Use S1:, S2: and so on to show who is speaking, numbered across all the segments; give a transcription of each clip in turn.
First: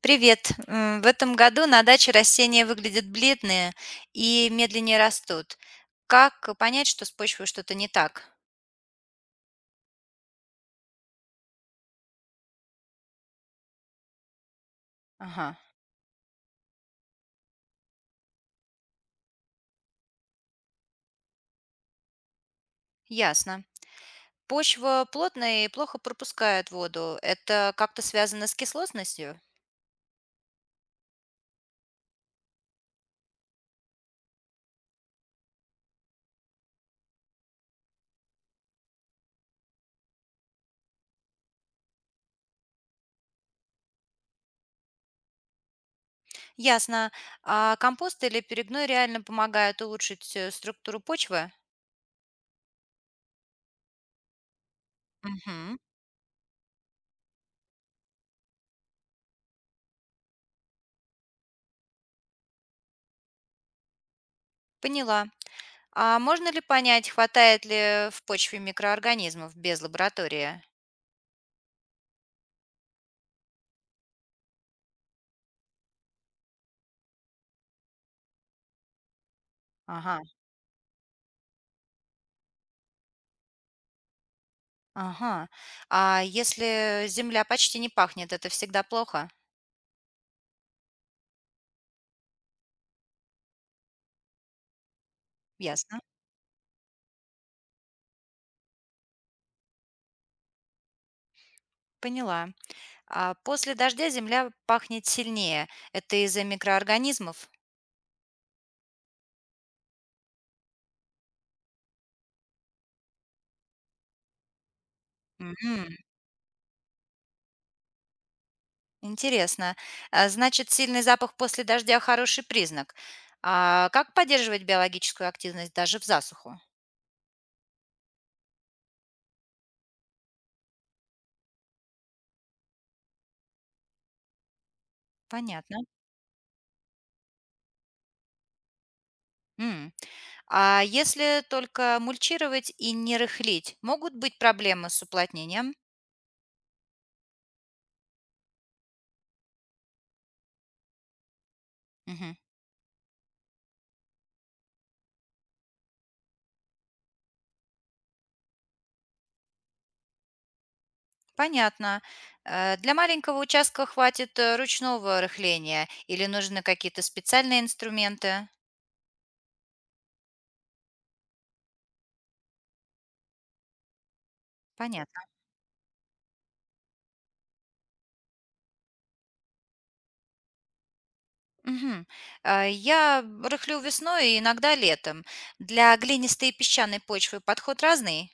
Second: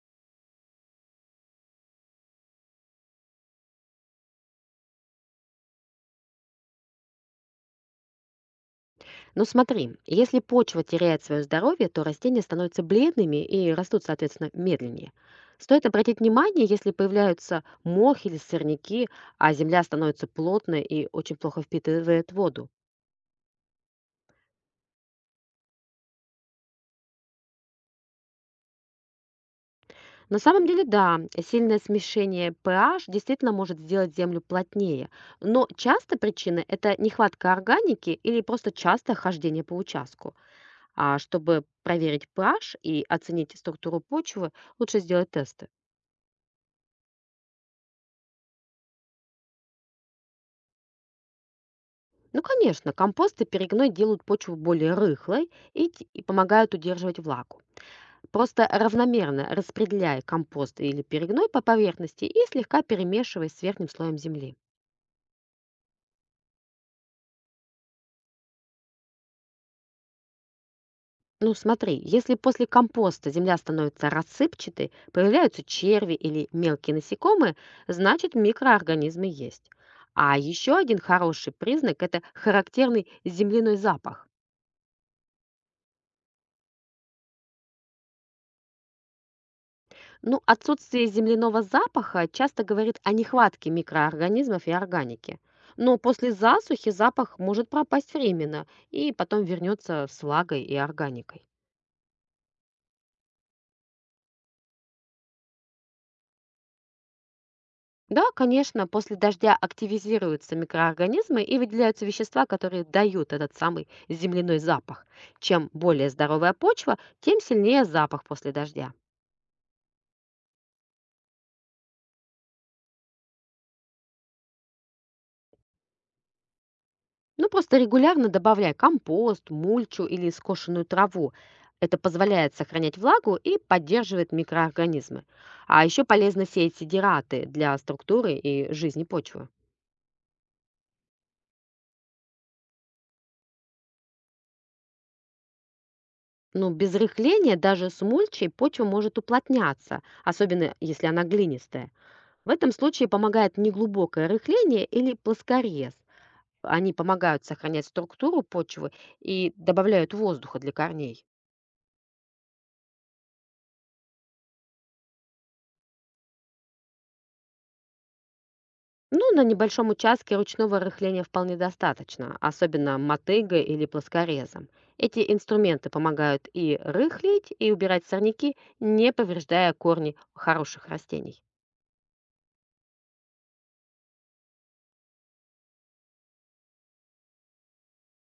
S1: Привет. В этом году на даче растения выглядят бледные и медленнее растут. Как понять, что с почвой что-то не так?
S2: Ну смотри, если почва теряет свое здоровье, то растения становятся бледными и растут, соответственно, медленнее.
S1: Ага,
S2: Стоит обратить внимание, если появляются мох или сорняки, а земля становится плотной и очень плохо впитывает воду.
S1: ясно. Почва плотная и плохо пропускает воду. Это как-то связано с кислотностью?
S2: На самом деле, да, сильное смешение pH действительно может сделать землю плотнее, но часто причина – это нехватка органики или просто частое хождение по участку. А чтобы проверить pH и оценить структуру почвы, лучше сделать тесты.
S1: Ясно. А компост или перегной реально помогают улучшить структуру почвы?
S2: Ну, конечно, компост и перегной делают почву более рыхлой
S1: Мгм.
S2: и и помогают удерживать влагу. Просто равномерно распределяй компост или перегной по поверхности и слегка перемешивай с верхним слоем земли.
S1: Поняла. А можно ли понять, хватает ли в почве микроорганизмов без лаборатории?
S2: Ну, смотри, если после компоста земля становится рассыпчатой, появляются черви или мелкие насекомые, значит микроорганизмы есть.
S1: Ага.
S2: А еще один хороший признак – это характерный земляной запах.
S1: Ага. А если земля почти не пахнет, это всегда плохо?
S2: Ну, отсутствие земляного запаха часто говорит о нехватке микроорганизмов и органики. Но
S1: Ясно.
S2: после засухи запах может пропасть временно и потом вернется с влагой и органикой.
S1: Поняла. А после дождя земля пахнет сильнее. Это из-за микроорганизмов?
S2: Да, конечно, после дождя активизируются микроорганизмы и выделяются вещества, которые дают этот самый земляной запах. Чем
S1: Мгм.
S2: более здоровая почва, тем сильнее запах после дождя.
S1: Интересно. А значит, сильный запах после дождя хороший признак. А как поддерживать биологическую активность даже в засуху?
S2: Ну, просто регулярно добавляй компост, мульчу или скошенную траву. Это позволяет сохранять влагу и поддерживает микроорганизмы.
S1: Понятно.
S2: А еще полезно сеять сидираты для структуры и жизни почвы.
S1: М. А если только мульчировать и не рыхлить, могут быть проблемы с уплотнением?
S2: Но без рыхления даже с мульчей почва может уплотняться, особенно если она глинистая.
S1: Мгм.
S2: В этом случае помогает неглубокое рыхление или плоскорез. Они помогают сохранять структуру почвы и добавляют воздуха для корней.
S1: Понятно. Для маленького участка хватит ручного рыхления или нужны какие-то специальные инструменты?
S2: Ну, на небольшом участке ручного рыхления вполне достаточно, особенно мотыгой или плоскорезом.
S1: Понятно.
S2: Эти инструменты помогают и рыхлить, и убирать сорняки, не повреждая корни хороших растений.
S1: Мгм. Я рыхлю весной и иногда летом. Для глинистой и песчаной почвы подход разный?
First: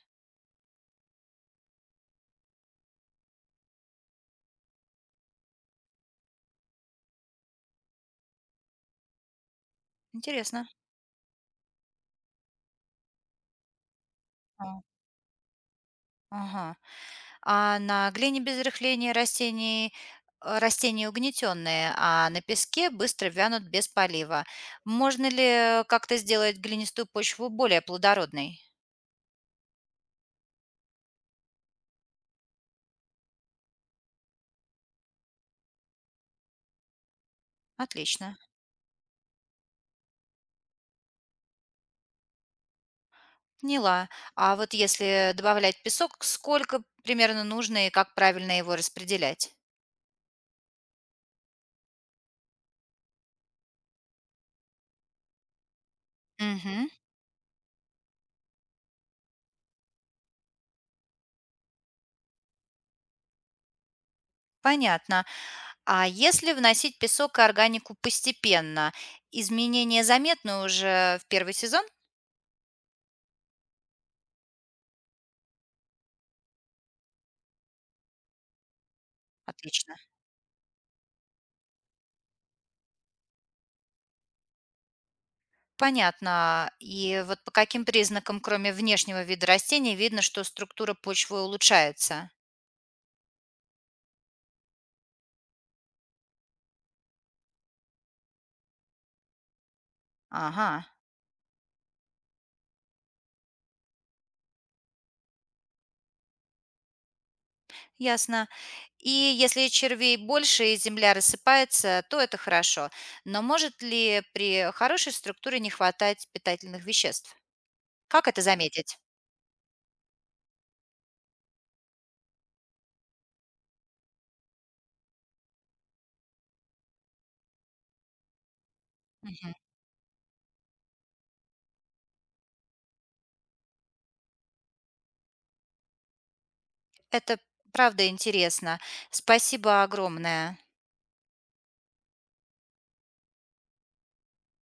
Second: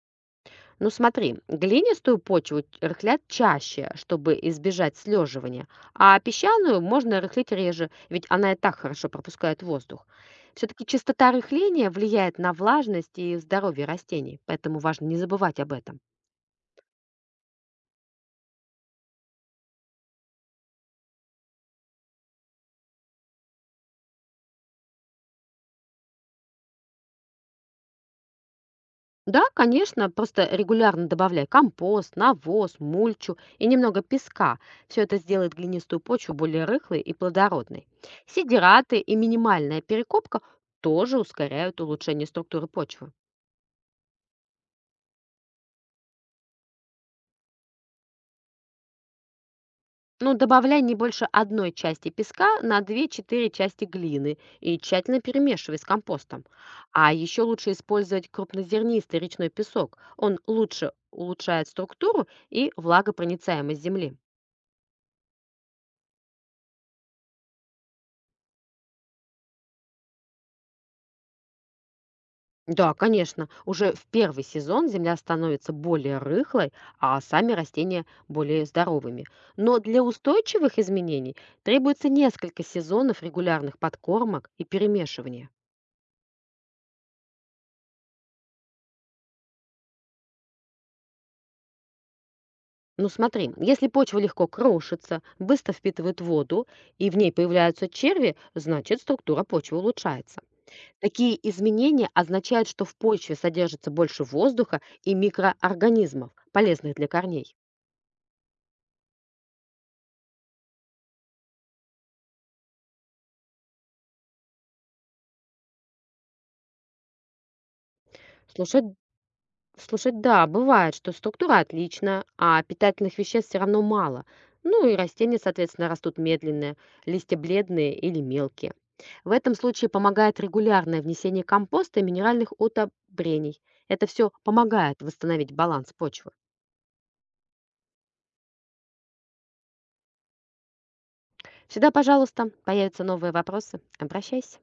S2: Ну смотри, глинистую почву рыхлят чаще, чтобы избежать слеживания, а песчаную можно рыхлить реже, ведь она и так хорошо пропускает воздух.
S1: Интересно.
S2: Все-таки частота рыхления влияет на влажность и здоровье растений, поэтому
S1: А,
S2: важно не забывать об этом.
S1: ага. А на глине без рыхления растения угнетенные, а на песке быстро вянут без полива. Можно ли как-то сделать глинистую почву более плодородной?
S2: Да, конечно, просто регулярно добавляй компост, навоз, мульчу и немного песка. Все это сделает глинистую почву более рыхлой и плодородной.
S1: Отлично.
S2: Сидираты и минимальная перекопка тоже ускоряют улучшение структуры почвы.
S1: Поняла. А вот если добавлять песок, сколько примерно нужно и как правильно его распределять?
S2: Но добавляй не больше одной части песка на две-четыре части глины и тщательно перемешивай с компостом.
S1: Мгм.
S2: А еще лучше использовать крупнозернистый речной песок. Он лучше улучшает структуру и влагопроницаемость земли.
S1: Понятно. А если вносить песок и органику постепенно, изменения заметны уже в первый сезон?
S2: Да, конечно. Уже в первый сезон земля становится более рыхлой, а сами растения более здоровыми. Но
S1: Отлично.
S2: для устойчивых изменений требуется несколько сезонов регулярных подкормок и перемешивания.
S1: Понятно. И вот по каким признакам, кроме внешнего вида растений, видно, что структура почвы улучшается?
S2: Ну смотри, если почва легко крошится, быстро впитывает воду и в ней появляются черви, значит структура почвы улучшается.
S1: Ага.
S2: Такие изменения означают, что в почве содержится больше воздуха и микроорганизмов, полезных для корней.
S1: Ясно. И если червей больше и земля рассыпается, то это хорошо. Но может ли при хорошей структуре не хватать питательных веществ? Как это
S2: Слушай
S1: заметить?
S2: Слушай, да, бывает, что структура отличная, а питательных веществ все равно мало. Ну и растения, соответственно, растут медленные, листья бледные или мелкие. В
S1: Мгм.
S2: этом случае помогает регулярное внесение компоста и минеральных удобрений. Это все помогает восстановить баланс почвы.
S1: Это правда интересно. Спасибо огромное.
S2: Всегда, пожалуйста, появятся новые вопросы, обращайся.